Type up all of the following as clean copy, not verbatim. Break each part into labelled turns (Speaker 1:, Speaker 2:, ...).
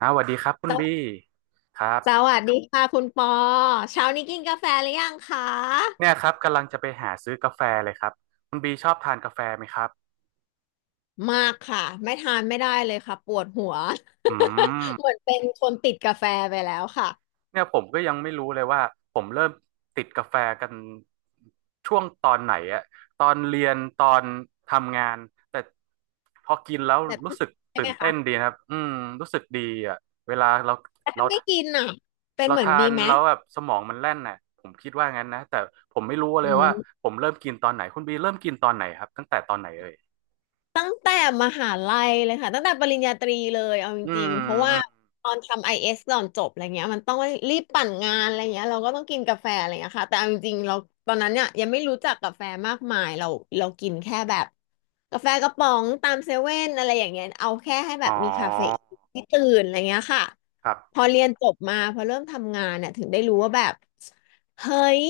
Speaker 1: อ่าวสวัสดีครับคุณ
Speaker 2: สว
Speaker 1: บีครับ
Speaker 2: สวัสดีค่ะคุณปอเช้านี้กินกาแฟหรือยังคะ
Speaker 1: เนี่ยครับกำลังจะไปหาซื้อกาแฟเลยครับคุณบีชอบทานกาแฟไหมครับ
Speaker 2: มากค่ะไม่ทานไม่ได้เลยค่ะปวดหัว
Speaker 1: อื
Speaker 2: เหมื
Speaker 1: ม
Speaker 2: อนเป็นคนติดกาแฟไปแล้วค่ะ
Speaker 1: เนี่ยผมก็ยังไม่รู้เลยว่าผมเริ่มติดกาแฟกันช่วงตอนไหนอะตอนเรียนตอนทำงานแต่พอกินแล้ว
Speaker 2: แบบ
Speaker 1: รู้สึก
Speaker 2: ใช่
Speaker 1: ตื่
Speaker 2: ไหม
Speaker 1: นเต้
Speaker 2: คะ
Speaker 1: นดีนะครับอืมรู้สึกดีอะเวลาเรา
Speaker 2: แต่
Speaker 1: เรา
Speaker 2: ถ้าไม่กินอ่ะเป็น
Speaker 1: เรา
Speaker 2: เหมือน
Speaker 1: ทา
Speaker 2: บี
Speaker 1: น
Speaker 2: ไหม
Speaker 1: แล้วแบบสมองมันแล่นน่ะผมคิดว่างั้นนะแต่ผมไม่รู้เล
Speaker 2: อื
Speaker 1: ยว่า
Speaker 2: ม
Speaker 1: ผมเริ่มกินตอนไหนคุณบีเริ่มกินตอนไหนครับตั้งแต่ตอนไหนเอ่ย
Speaker 2: ตั้งแต่มหาลัยเลยค่ะตั้งแต่ปริญญาตรีเลยเอาจ
Speaker 1: อื
Speaker 2: ริ
Speaker 1: ม
Speaker 2: งๆเพราะว่า
Speaker 1: อืม
Speaker 2: ตอนทำไอเอสก่อนจบอะไรเงี้ยมันต้องรีบปั่นงานอะไรเงี้ยเราก็ต้องกินกาแฟอะไรเงี้ยค่ะแต่เอาจริงๆเราตอนนั้นเนี่ยยังไม่รู้จักกาแฟมากมายเรากินแค่แบบกาแฟกระป๋องตามเซเว่นอะไรอย่างเงี้ยเอาแค่ให้แบ
Speaker 1: อ๋อ
Speaker 2: บมีคาเฟอีนที่ตื่นอะไรเงี้ยค่ะ
Speaker 1: ครับ
Speaker 2: พอเรียนจบมาพอเริ่มทำงานเนี่ยถึงได้รู้ว่าแบบเฮ้ย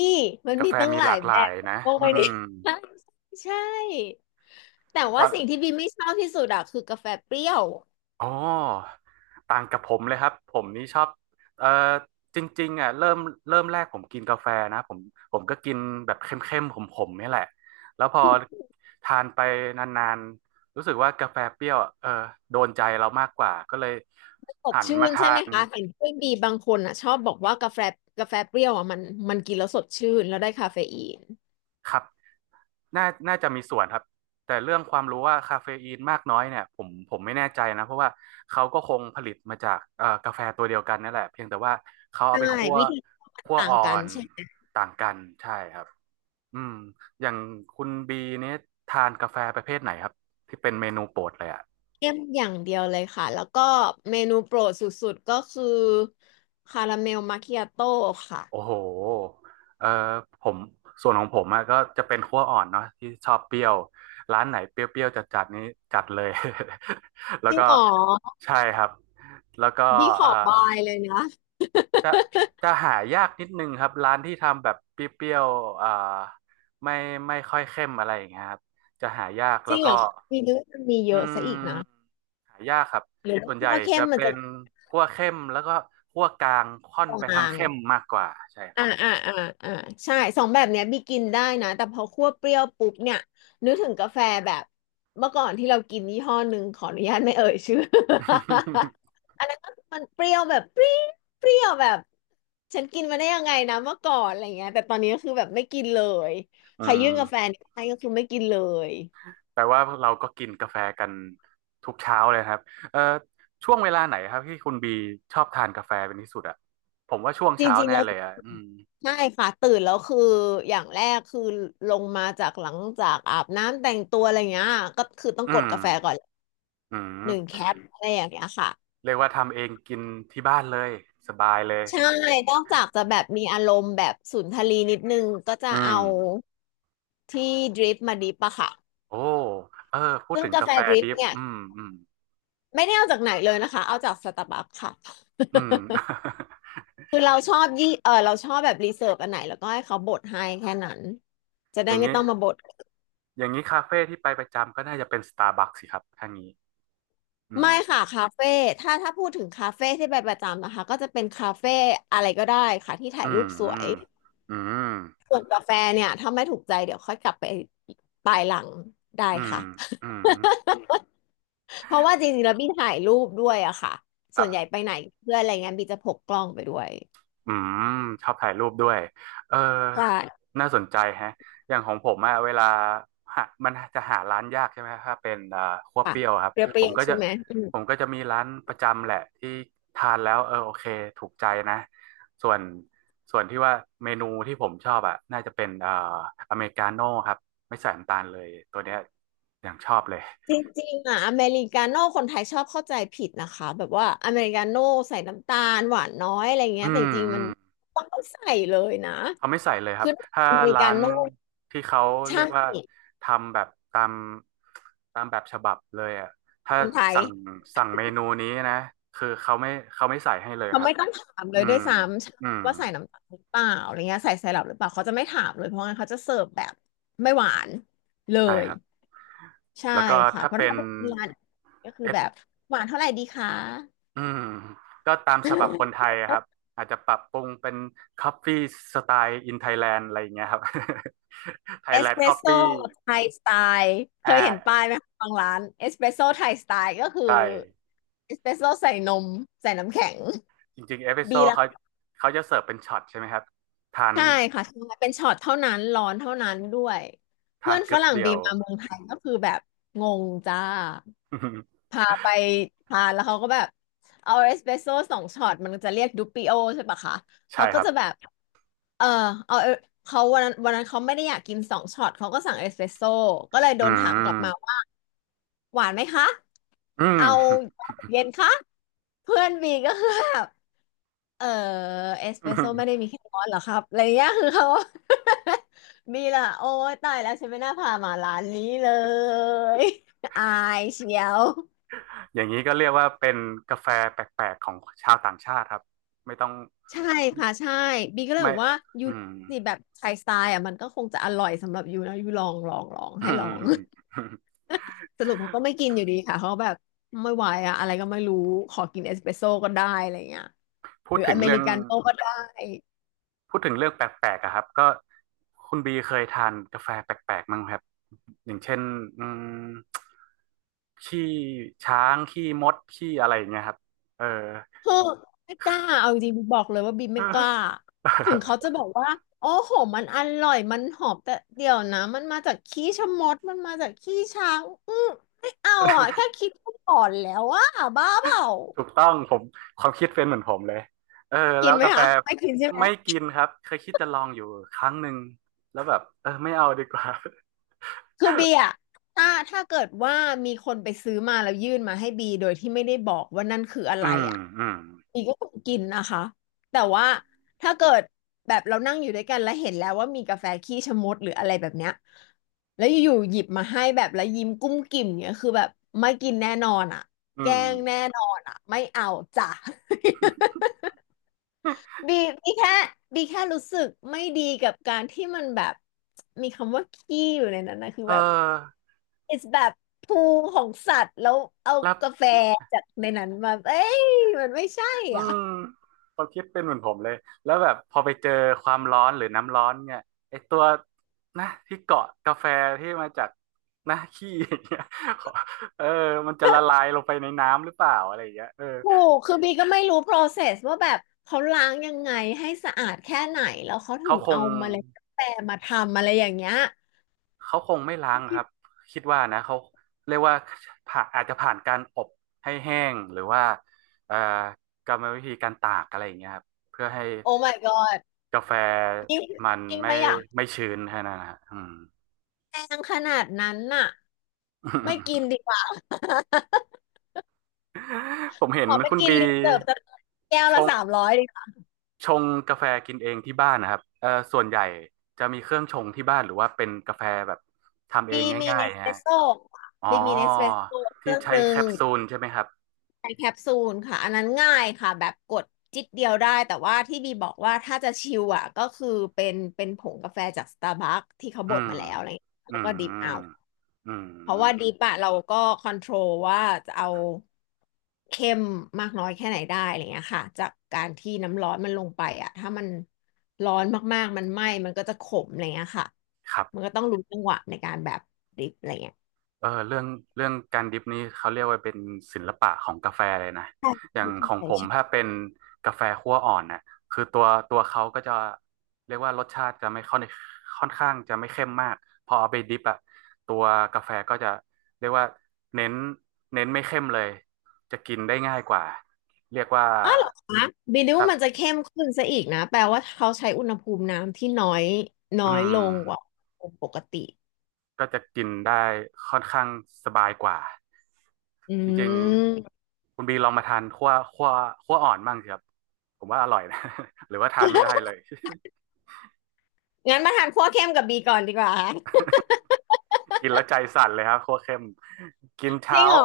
Speaker 2: มัน
Speaker 1: กา
Speaker 2: มี
Speaker 1: แฟ
Speaker 2: ตั้ง
Speaker 1: มี
Speaker 2: ห
Speaker 1: ห
Speaker 2: ลา
Speaker 1: ลา
Speaker 2: ย
Speaker 1: กห
Speaker 2: แบ
Speaker 1: ลาย
Speaker 2: บ
Speaker 1: นะ
Speaker 2: โอ้
Speaker 1: อื
Speaker 2: ย นี่
Speaker 1: ม
Speaker 2: ใช่ใช่ แต่
Speaker 1: ต
Speaker 2: ว่า
Speaker 1: อน
Speaker 2: สิ่งที่บีไม่ชอบที่สุดอะคือกาแฟเปรี้ยว
Speaker 1: อ๋อต่างกับผมเลยครับ ผมนี่ชอบเอ่อจริงๆอ่ะเริ่มเริ่มแรกผมกินกาแฟนะ ผมก็กินแบบเข้มๆขมๆนี่แหละ แล้วพอทานไปนานๆ รู้สึกว่ากาแฟเปรี้ยวอะเออโดนใจเรามากกว่า ก็เลย
Speaker 2: สด
Speaker 1: หัน
Speaker 2: ชื่
Speaker 1: มา
Speaker 2: น
Speaker 1: ทา
Speaker 2: ใช่ไหม
Speaker 1: น
Speaker 2: คะเห็นเพื่อนบีบางคนอะชอบบอกว่ากาแฟเปรี้ยวอะมันกินแล้วสดชื่นแล้วได้คาเฟอีน
Speaker 1: ครับ น่าน่าจะมีส่วนครับแต่เรื่องความรู้ว่าคาเฟอีนมากน้อยเนี่ยผมไม่แน่ใจนะเพราะว่าเขาก็คงผลิตมาจากกาแฟตัวเดียวกันนั่นแหละเพียงแต่ว่าเขาเอา
Speaker 2: ใช่
Speaker 1: ไปคั่ว
Speaker 2: วิธีมัน
Speaker 1: คั่ว
Speaker 2: ต่าง
Speaker 1: อ่อ
Speaker 2: กัน
Speaker 1: น
Speaker 2: ใช่ไหม
Speaker 1: ต่างกันใช่ครับอืมอย่างคุณบีเนี่ยทานกาแฟประเภทไหนครับที่เป็นเมนูโปรดเลยอ่ะ
Speaker 2: เข้มอย่างเดียวเลยค่ะแล้วก็เมนูโปรดสุดๆก็คือคาราเมลมาคิอาโต้ค่ะ
Speaker 1: โอ้โหเออผมส่วนของผมอะก็จะเป็นคั่วอ่อนเนาะที่ชอบเปรี้ยวร้านไหนเปรี้ยวๆจัดๆนี้จัดเลย แล้
Speaker 2: จ
Speaker 1: ว
Speaker 2: ริง
Speaker 1: ก็
Speaker 2: เหรอ
Speaker 1: ใช่ครับแล้วก็
Speaker 2: บีข
Speaker 1: เอ่
Speaker 2: อ
Speaker 1: อ
Speaker 2: บายเลยนะ
Speaker 1: จะหายากนิดนึงครับร้านที่ทำแบบเปรี้ยวๆไม่ไม่ค่อยเข้มอะไรอย่างเงี้ยครับจะหายาก
Speaker 2: จ
Speaker 1: แล้
Speaker 2: ริ
Speaker 1: ว
Speaker 2: ง
Speaker 1: ก็
Speaker 2: เหรอมีเยอะมีเย
Speaker 1: อื
Speaker 2: อะซะอีกนะ
Speaker 1: มหายากครับ
Speaker 2: หรือ
Speaker 1: ส่วนใหญ่
Speaker 2: ว่า่เข้
Speaker 1: จะ
Speaker 2: มมัน
Speaker 1: เป็
Speaker 2: จะ
Speaker 1: นคั่วเข้มแล้วก็คั่วกลางค่อนไป
Speaker 2: ก
Speaker 1: ทาง
Speaker 2: ลาง
Speaker 1: เข้มมากกว่าใช่ครั
Speaker 2: อ่า
Speaker 1: บ
Speaker 2: อ่าอ่าอ่าใช่สองแบบเนี้ยบีกินได้นะแต่พอคั่วเปรี้ยวปุ๊บเนี่ยนึกถึงกาแฟแบบเมื่อก่อนที่เรากินยี่ห้อหนึ่งขออนุญาตไม่เอ่ยชื่อ อันนั้นก็มันเปรี้ยวแบบปรี้เปรี้ยวแบบฉันกินมาได้ยังไงนะเมื่อก่อนอะไรเงี้ยแต่ตอนนี้ก็คือแบบไม่กินเลย
Speaker 1: อื
Speaker 2: ใครยื่
Speaker 1: ม
Speaker 2: นกาแฟนี่ให้ก็คือไม่กินเลย
Speaker 1: แปลว่าเราก็กินกาแฟกันทุกเช้าเลยครับเอ่อช่วงเวลาไหนครับที่คุณบีชอบทานกาแฟเป็นที่สุดอ่ะผมว่าช่วง
Speaker 2: จ
Speaker 1: เช้า
Speaker 2: ริงๆ
Speaker 1: แน่
Speaker 2: แล้ว
Speaker 1: เลยอ่ะอืม
Speaker 2: ใช่ค่ะตื่นแล้วคืออย่างแรกคือลงมาจากหลังจากอาบน้ำแต่งตัวอะไรเงี้ยก็คือต้อง
Speaker 1: อื
Speaker 2: กด
Speaker 1: ม
Speaker 2: กาแฟก่อน
Speaker 1: อื
Speaker 2: หนึ่ง
Speaker 1: ม
Speaker 2: แคปอะไรอย่างเงี้ยค่ะ
Speaker 1: เรียกว่าทำเองกินที่บ้านเลยสบายเลย
Speaker 2: ใช่นอกจากจะแบบมีอารมณ์แบบสุนทรีนิดนึงก็จะ
Speaker 1: อืม
Speaker 2: เอาที่ดริปมาดริปอะค่ะ
Speaker 1: โอ้เออพูด
Speaker 2: ซึ่ง
Speaker 1: ถึง
Speaker 2: กา
Speaker 1: กา
Speaker 2: แฟ
Speaker 1: แฟ
Speaker 2: ดริป
Speaker 1: ดิฟ
Speaker 2: เนี่ย
Speaker 1: อืมอืม
Speaker 2: ไม่ได้เอาจากไหนเลยนะคะเอาจากสตาร์บัคค่ะ
Speaker 1: อืม
Speaker 2: คือเราชอบยี่เออเราชอบแบบรีเสิร์ชอันไหนแล้วก็ให้เขาบดให้แค่นั้นจะ
Speaker 1: อ
Speaker 2: ได้
Speaker 1: ย่าง
Speaker 2: ไม่
Speaker 1: นี้
Speaker 2: ต้องมาบด
Speaker 1: อย่างนี้คาเฟ่ที่ไปประจำก็น่าจะเป็นสตาร์บัคสิครับท่านี้อื
Speaker 2: ไม่
Speaker 1: ม
Speaker 2: ค่ะคาเฟ่ถ้าพูดถึงคาเฟ่ที่ไปประจำนะคะก็จะเป็นคาเฟ่อะไรก็ได้ค่ะที่ถ่า
Speaker 1: อื
Speaker 2: ยรู
Speaker 1: ม
Speaker 2: ปส
Speaker 1: อื
Speaker 2: วย
Speaker 1: มอืม
Speaker 2: ส่วนกาแฟเนี่ยถ้าไม่ถูกใจเดี๋ยวค่อยกลับไปปลายหลังได้
Speaker 1: อืม
Speaker 2: ค่ะ
Speaker 1: อืม
Speaker 2: เพราะว่าจริงๆแล้วบี้ถ่ายรูปด้วยอะค่ะ
Speaker 1: ค
Speaker 2: ส่
Speaker 1: รั
Speaker 2: วนใหญ่
Speaker 1: บ
Speaker 2: ไปไหนเพื่อนอะไรเงี้ยบี้จะพกกล้องไปด้วย
Speaker 1: อืมชอบถ่ายรูปด้วยเออ
Speaker 2: ใช่
Speaker 1: น่าสนใจแฮะอย่างของผมอะเวลาหามันจะหาร้านยากใช่ไหม ถ้าเป็นคั่ว
Speaker 2: ค่ะ
Speaker 1: เปรี้ยวครับ
Speaker 2: เป
Speaker 1: ผ
Speaker 2: รี้
Speaker 1: ม
Speaker 2: ยว
Speaker 1: ก็
Speaker 2: ๆ
Speaker 1: จะ
Speaker 2: ใช่ไหมอืม
Speaker 1: ผมก็จะมีร้านประจำแหละที่ทานแล้วเออโอเคถูกใจนะส่วนส่วนที่ว่าเมนูที่ผมชอบอะน่าจะเป็นอเมริกาโน่ครับไม่ใส่น้ำตาลเลยตัวเนี้ยอย่างชอบเลย
Speaker 2: จริงๆอะอเมริกาโน่คนไทยชอบเข้าใจผิดนะคะแบบว่าอเมริกาโน่ใส่น้ำตาลหวานน้อยอะไรเงี้
Speaker 1: อื
Speaker 2: ยแต่จ
Speaker 1: ม
Speaker 2: ริง
Speaker 1: อื
Speaker 2: ๆมัน
Speaker 1: ม
Speaker 2: ต้องใส่เลยนะ
Speaker 1: เขาไม่ใส่เลยครับ ถ้า
Speaker 2: อเมริ
Speaker 1: ร้า
Speaker 2: กา
Speaker 1: น
Speaker 2: โน่
Speaker 1: ที่เขาเรี
Speaker 2: ใช่
Speaker 1: ยกว่าทำแบบตามตามแบบฉบับเลยอ่ะถ้า
Speaker 2: คนไทย
Speaker 1: สั่งสั่งเมนูนี้นะ คือเขาไม่ใส่ให้เลย
Speaker 2: เขา
Speaker 1: ครับ
Speaker 2: ไม่ต้องถามเล
Speaker 1: อื
Speaker 2: ยด้ว
Speaker 1: ม
Speaker 2: ยซ้
Speaker 1: อืม
Speaker 2: ำว่าใส่น้ำตาลหรือเปล่าอะไรเงี้ยใส่ไซรัปหรือเปล่าเขาจะไม่ถามเลยเพราะงั้นเขาจะเสิร์ฟแบบไม่หวานเล
Speaker 1: ใช่
Speaker 2: ย
Speaker 1: ครับ
Speaker 2: ใช่
Speaker 1: แล้วก็
Speaker 2: ค่ะ
Speaker 1: ถ้า
Speaker 2: เพราะ
Speaker 1: เป็
Speaker 2: ถ้า
Speaker 1: น
Speaker 2: เป็นร้านก็คือ
Speaker 1: เอ
Speaker 2: แบบ
Speaker 1: ส
Speaker 2: หวานเท่าไหร่ดีคะ
Speaker 1: อืม ก็ตามฉบับคนไทยอะครับ อาจจะปรับปรุงเป็นคอฟฟี่สไตล์อินไทยแลนด์อะไรอย่างเงี้ยครับ ไท
Speaker 2: เอ
Speaker 1: ยแล
Speaker 2: ส
Speaker 1: น
Speaker 2: เป
Speaker 1: ด์
Speaker 2: ร
Speaker 1: คอ
Speaker 2: ส
Speaker 1: ฟ
Speaker 2: โซ่
Speaker 1: ฟี่
Speaker 2: ไทยสไตล์เค
Speaker 1: อ่า
Speaker 2: ยเห็นป้ายไหมคะบางร้านเอสเปรสโซ่ไทยสไตล์ก็คือ
Speaker 1: ใช่
Speaker 2: เอสเปรสโซ่ใส่นมใส่น้ำแข็ง
Speaker 1: จริงๆเอพิโซ
Speaker 2: บี
Speaker 1: ด
Speaker 2: รา
Speaker 1: เขาเขาจะเสิร์ฟเป็นช็อตใช่ไหมครับทาน
Speaker 2: ใช่ค่ะใช่เป็นช็อตเท่านั้นร้อนเท่านั้นด้วย
Speaker 1: ทา
Speaker 2: เพื่อ
Speaker 1: น
Speaker 2: นฝ
Speaker 1: กึ๊บ
Speaker 2: รั่ง
Speaker 1: เดี
Speaker 2: บี
Speaker 1: ยว
Speaker 2: มมาเมืองไทยก็คือแบบงงจ้าพาไป ทานแล้วเขาก็แบบเอาเอสเปรสโซ่สองช็อตมันจะเรียกดูปิโอใช่ปะคะ
Speaker 1: ใช่
Speaker 2: เขา
Speaker 1: ค
Speaker 2: ก็
Speaker 1: รับ
Speaker 2: จะแบบเออเอาเอเขาวันนั้นเขาไม่ได้อยากกินสองช็อตเขาก็สั่งเอสเปรสโซ่ก็เลยโด
Speaker 1: อื
Speaker 2: นถามกลับมา
Speaker 1: ม
Speaker 2: ว่าหวานไหมคะ
Speaker 1: อื
Speaker 2: เอา
Speaker 1: ม
Speaker 2: เย็นคะเพื่อนบีก็คือแบบ เออเอสเปรสโซ่ไม่ ได้มีแค่ร้อนเหรอครับอะไรเงี้ย คือเขา มีละโอ้ยตายแล้วฉันไม่น่าพามาร้านนี้เลย อายเชียว
Speaker 1: อย่างนี้ก็เรียกว่าเป็นกาแฟแปลกๆของชาวต่างชาติครับไม่ต้อง
Speaker 2: ใช่ค่ะใช่บีก็เลย
Speaker 1: ไม่
Speaker 2: บอกว่ายู
Speaker 1: อื
Speaker 2: ลอ
Speaker 1: ม
Speaker 2: งสิแบบไทยสไตล์อ่ะมันก็คงจะอร่อยสำหรับยูนะยูลองลองลองให้ลอง สรุปเขาก็ไม่กินอยู่ดีค่ะเขาแบบไม่ไหวอะอะไรก็ไม่รู้ขอกินเอสเปรสโซ่ก็ได้อะไรเงี้ย
Speaker 1: พู
Speaker 2: ห
Speaker 1: ด
Speaker 2: รือ
Speaker 1: ถึ
Speaker 2: อ
Speaker 1: ง
Speaker 2: เม
Speaker 1: เรื่
Speaker 2: ริ
Speaker 1: อง
Speaker 2: กาโน่ก็ได้
Speaker 1: พูดถึงเรื่องแปลกๆอะครับก็คุณบีเคยทานกาแฟแปลกๆมั้งไหมครับอย่างเช่นอืมขี้ช้างขี้มดขี้อะไรอย่างเงี้ยครับเออ
Speaker 2: เฮ้อไม่กล้าเอาจริงๆบอกเลยว่าบีม
Speaker 1: เอ
Speaker 2: ไม่กล้า
Speaker 1: อ
Speaker 2: ถึงเขาจะบอกว่าโอ้โหมันอร่อยมันหอมแต่เดี๋ยวนะมันมาจากขี้ชะมดมันมาจากขี้ช้างอืมไม่เอาอ่ะแค่คิดก็หลอนแล้วอ่ะบ้าเปล่า
Speaker 1: ถูกต้องผมความคิดเป็นเหมือนผมเลยเออแล้
Speaker 2: กิน
Speaker 1: ว
Speaker 2: ไหม
Speaker 1: กาแฟ
Speaker 2: คะไม่กินใช่ไหม
Speaker 1: ไม่กินครับเคยคิดจะลองอยู่ครั้งหนึ่งแล้วแบบเออไม่เอาดีกว่า
Speaker 2: คือบีอะถ้าเกิดว่ามีคนไปซื้อมาแล้วยื่นมาให้บีโดยที่ไม่ได้บอกว่านั่นคืออะ ไร
Speaker 1: อืม
Speaker 2: อะ
Speaker 1: อืม
Speaker 2: บีก็คงกินนะคะแต่ว่าถ้าเกิดแบบเรานั่งอยู่ด้วยกันแล้วเห็นแล้วว่ามีกาแฟขี้ชะมดหรืออะไรแบบเนี้ยแล้วอยู่ๆหยิบมาให้แบบแล้วยิ้มกุ้มกิ่มเนี้ยคือแบบไม่กินแน่นอนอะ
Speaker 1: อื
Speaker 2: แกล้
Speaker 1: ม
Speaker 2: งแน่นอนอะไม่เอาจ้ะ บีบีแค่บีแค่รู้สึกไม่ดีกับการที่มันแบบมีคำว่าขี้อยู่ในนั้นนะคือ
Speaker 1: เอ
Speaker 2: แบบ
Speaker 1: อ
Speaker 2: it's แบบภูของสัตว์แล้วเอา
Speaker 1: แล้ว
Speaker 2: กาแฟจากในนั้นมาเอ้ยมันไม่ใช่
Speaker 1: อื
Speaker 2: อ่ะ
Speaker 1: มความคิดเป็นเหมือนผมเลยแล้วแบบพอไปเจอความร้อนหรือน้ำร้อนเนี่ยไอตัวนะที่เกาะกาแฟที่มาจากนะขี้อย่างเงี้ย ขอเออมันจะละลายลงไปในน้ำหรือเปล่าอะไรอย่างเงี้ยเออ
Speaker 2: ถูกคือบีก็ไม่รู้ process ว่าแบบเขาล้างยังไงให้สะอาดแค่ไหนแล้วเขาถึ
Speaker 1: เขา
Speaker 2: ง
Speaker 1: ค
Speaker 2: เอา
Speaker 1: ง
Speaker 2: เมล็ดกาแฟมาทำอะไรอย่างเงี้ย
Speaker 1: เขาคงไม่ล้างครับคิดว่านะเขาเรียกว่าผ่าอาจจะผ่านการอบให้แห้งหรือว่าเอ่อกรรมวิธีการตากอะไรอย่างเงี้ยครับเพื่อให้
Speaker 2: โอ้ my god
Speaker 1: กาแฟ
Speaker 2: ยิ่ง
Speaker 1: มัน
Speaker 2: ยิ่ง
Speaker 1: ไม่
Speaker 2: ไม่อยาก
Speaker 1: ไม่ชื้นแค่นั้นนะฮะอืม
Speaker 2: แพงขนาดนั้นน่ะไม่กิน ดีกว่า
Speaker 1: ผมเห็
Speaker 2: ข
Speaker 1: น
Speaker 2: อไป
Speaker 1: คุณ
Speaker 2: กิน
Speaker 1: บี
Speaker 2: รีเสิร์ฟสักแก้ว
Speaker 1: ช
Speaker 2: ละสาม
Speaker 1: ง
Speaker 2: ร้อยดีกว่า
Speaker 1: ชงกาแฟกินเองที่บ้านนะครับส่วนใหญ่จะมีเครื่องชงที่บ้านหรือว่าเป็นกาแฟแบบทำเอ
Speaker 2: บี
Speaker 1: ง
Speaker 2: มี
Speaker 1: ง่า
Speaker 2: เน
Speaker 1: ย
Speaker 2: ส
Speaker 1: ๆ
Speaker 2: เปร
Speaker 1: ฮะ
Speaker 2: สโซ่
Speaker 1: อ๋อ
Speaker 2: บีมีเนสเปรสโซ่เค
Speaker 1: ที่
Speaker 2: รื่องห
Speaker 1: ใช้
Speaker 2: นึ่
Speaker 1: แค
Speaker 2: ง
Speaker 1: ปซูลใช่ไหมครับ
Speaker 2: ในแคปซูลค่ะอันนั้นง่ายค่ะแบบกดจิ๊ดเดียวได้แต่ว่าที่บีบอกว่าถ้าจะชิลอ่ะก็คือเป็นผงกาแฟจากสตาร์บัคที่เขา
Speaker 1: อื
Speaker 2: บด
Speaker 1: ม
Speaker 2: มาแล้วอะไรอย่างเงี้ย
Speaker 1: อื
Speaker 2: แล้วก็ดริปเอา
Speaker 1: มอื
Speaker 2: เพราะ
Speaker 1: ม
Speaker 2: ว่าดริปอะเราก็คอนโทรลว่าจะเอาเข้มมากน้อยแค่ไหนได้อะไรเงี้ยค่ะจากการที่น้ำร้อนมันลงไปอะถ้ามันร้อนมากๆมันไหม้มันก็จะขมอะไรเงี้ยค่ะ
Speaker 1: ครั
Speaker 2: มัน
Speaker 1: บ
Speaker 2: ก็ต้องรู้จังหวะในการแบบดริปอะไรเงี้ย
Speaker 1: เออเรื่องการดริปนี้เขาเรียกว่าเป็นศิลปะของกาแฟเลยนะ
Speaker 2: ใช่
Speaker 1: อ
Speaker 2: ใช
Speaker 1: ย่างของ
Speaker 2: ่
Speaker 1: ผม
Speaker 2: ใช่
Speaker 1: ถ้าเป็นกาแฟคั่วอ่อนน่ะคือตัวเขาก็จะเรียกว่ารสชาติจะไม่ค่อนค่อนข้างจะไม่เข้มมากพอเอาไปดริปอะตัวกาแฟก็จะเรียกว่าเน้นเน้นไม่เข้มเลยจะกินได้ง่ายกว่า เรียกว่า
Speaker 2: อ้าวเหรอคะบีดิว
Speaker 1: ครั
Speaker 2: มันจะ
Speaker 1: บ
Speaker 2: เข้มขึ้นซะอีกนะแปลว่าเขาใช้อุณหภูมิน้ำที่น้อยน้อ
Speaker 1: อื
Speaker 2: ย
Speaker 1: ม
Speaker 2: ลงกว่าอุณหภูมิปกติ
Speaker 1: ก็จะกินได้ค่อนข้างสบายกว่า
Speaker 2: อื
Speaker 1: จริง
Speaker 2: ม
Speaker 1: ๆคุณบีลองมาทานคั่วอ่อนบ้างสิครับผมว่าอร่อยนะ หรือว่าทานไม่ได้เลย
Speaker 2: งั้นมาทานคั่วเข้มกับบีก่อนดีกว่า
Speaker 1: กินแล้วใจสั่นเลยครับคั่วเข้มกิน
Speaker 2: จริ
Speaker 1: เช้า
Speaker 2: งเหรอ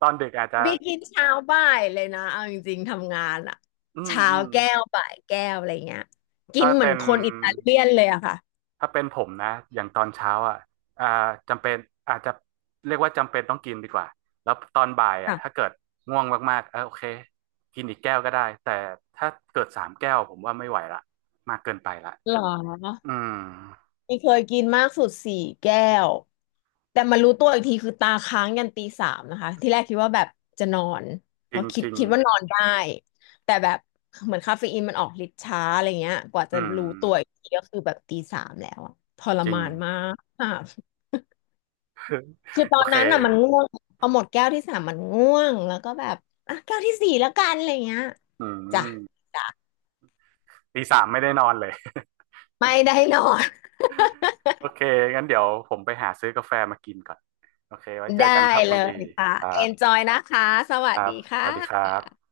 Speaker 1: ตอนดึกอาจจะ
Speaker 2: บีกินเช้าบ่ายเลยนะเอาจริงๆทำงานอะ
Speaker 1: อืม
Speaker 2: เช้า
Speaker 1: อืม
Speaker 2: แก้วบ่ายแก้วอะไรเงี้ยกิน
Speaker 1: ถ้า
Speaker 2: เหมือ
Speaker 1: เป็
Speaker 2: น
Speaker 1: น
Speaker 2: คนอิตาเลียนเลยอะค่ะ
Speaker 1: ถ้าเป็นผมนะอย่างตอนเช้าอ่ะอ่าจำเป็นอาจจะเรียกว่าจำเป็นต้องกินดีกว่าแล้วตอนบ่ายอ่ะถ้า
Speaker 2: ค่ะ
Speaker 1: เกิดง่วงมากๆเออโอเคกินอีกแก้วก็ได้แต่ถ้าเกิดสามแก้วผมว่าไม่ไหวละมากเกินไปละ
Speaker 2: หรอ
Speaker 1: อืม
Speaker 2: นี่เคยกินมากสุด4แก้วแต่มารู้ตัวอีกทีคือตาค้างยันตีสามนะคะที่แรกคิดว่าแบบจะนอนเพราะคิ
Speaker 1: จ
Speaker 2: ด
Speaker 1: ริง
Speaker 2: คิดว่านอนได้แต่แบบเหมือนคาเฟอีนมันออกฤทธิ์ช้าอะไรเงี้ยกว่า
Speaker 1: อื
Speaker 2: จะ
Speaker 1: ม
Speaker 2: รู้ตัวอีกทีก็คือแบบตีสามแล้วอะทร
Speaker 1: จริง
Speaker 2: มานมากค่ะคือตอ
Speaker 1: โอ
Speaker 2: น
Speaker 1: เค
Speaker 2: นั้นอ่ะมันง่วงพอหมดแก้วที่ 3มันง่วงแล้วก็แบบอ่ะแก้วที่ 4แล้วกันอะไรเงี้ย
Speaker 1: อื
Speaker 2: จ้ะ
Speaker 1: มตีสามไม่ได้นอนเลย
Speaker 2: ไม่ได้นอน
Speaker 1: โอเคงั้นเดี๋ยวผมไปหาซื้อกาแฟมากินก่อนโอเคไว้ เจอ
Speaker 2: ได้
Speaker 1: กันครับคุ
Speaker 2: เล
Speaker 1: ณบี
Speaker 2: ยค่ะ
Speaker 1: ครั
Speaker 2: enjoy นจ
Speaker 1: บ
Speaker 2: อยนะคะส
Speaker 1: ค
Speaker 2: วัส
Speaker 1: รั
Speaker 2: ดี
Speaker 1: บ
Speaker 2: ค
Speaker 1: สวัสดีครั
Speaker 2: ่ะ
Speaker 1: บ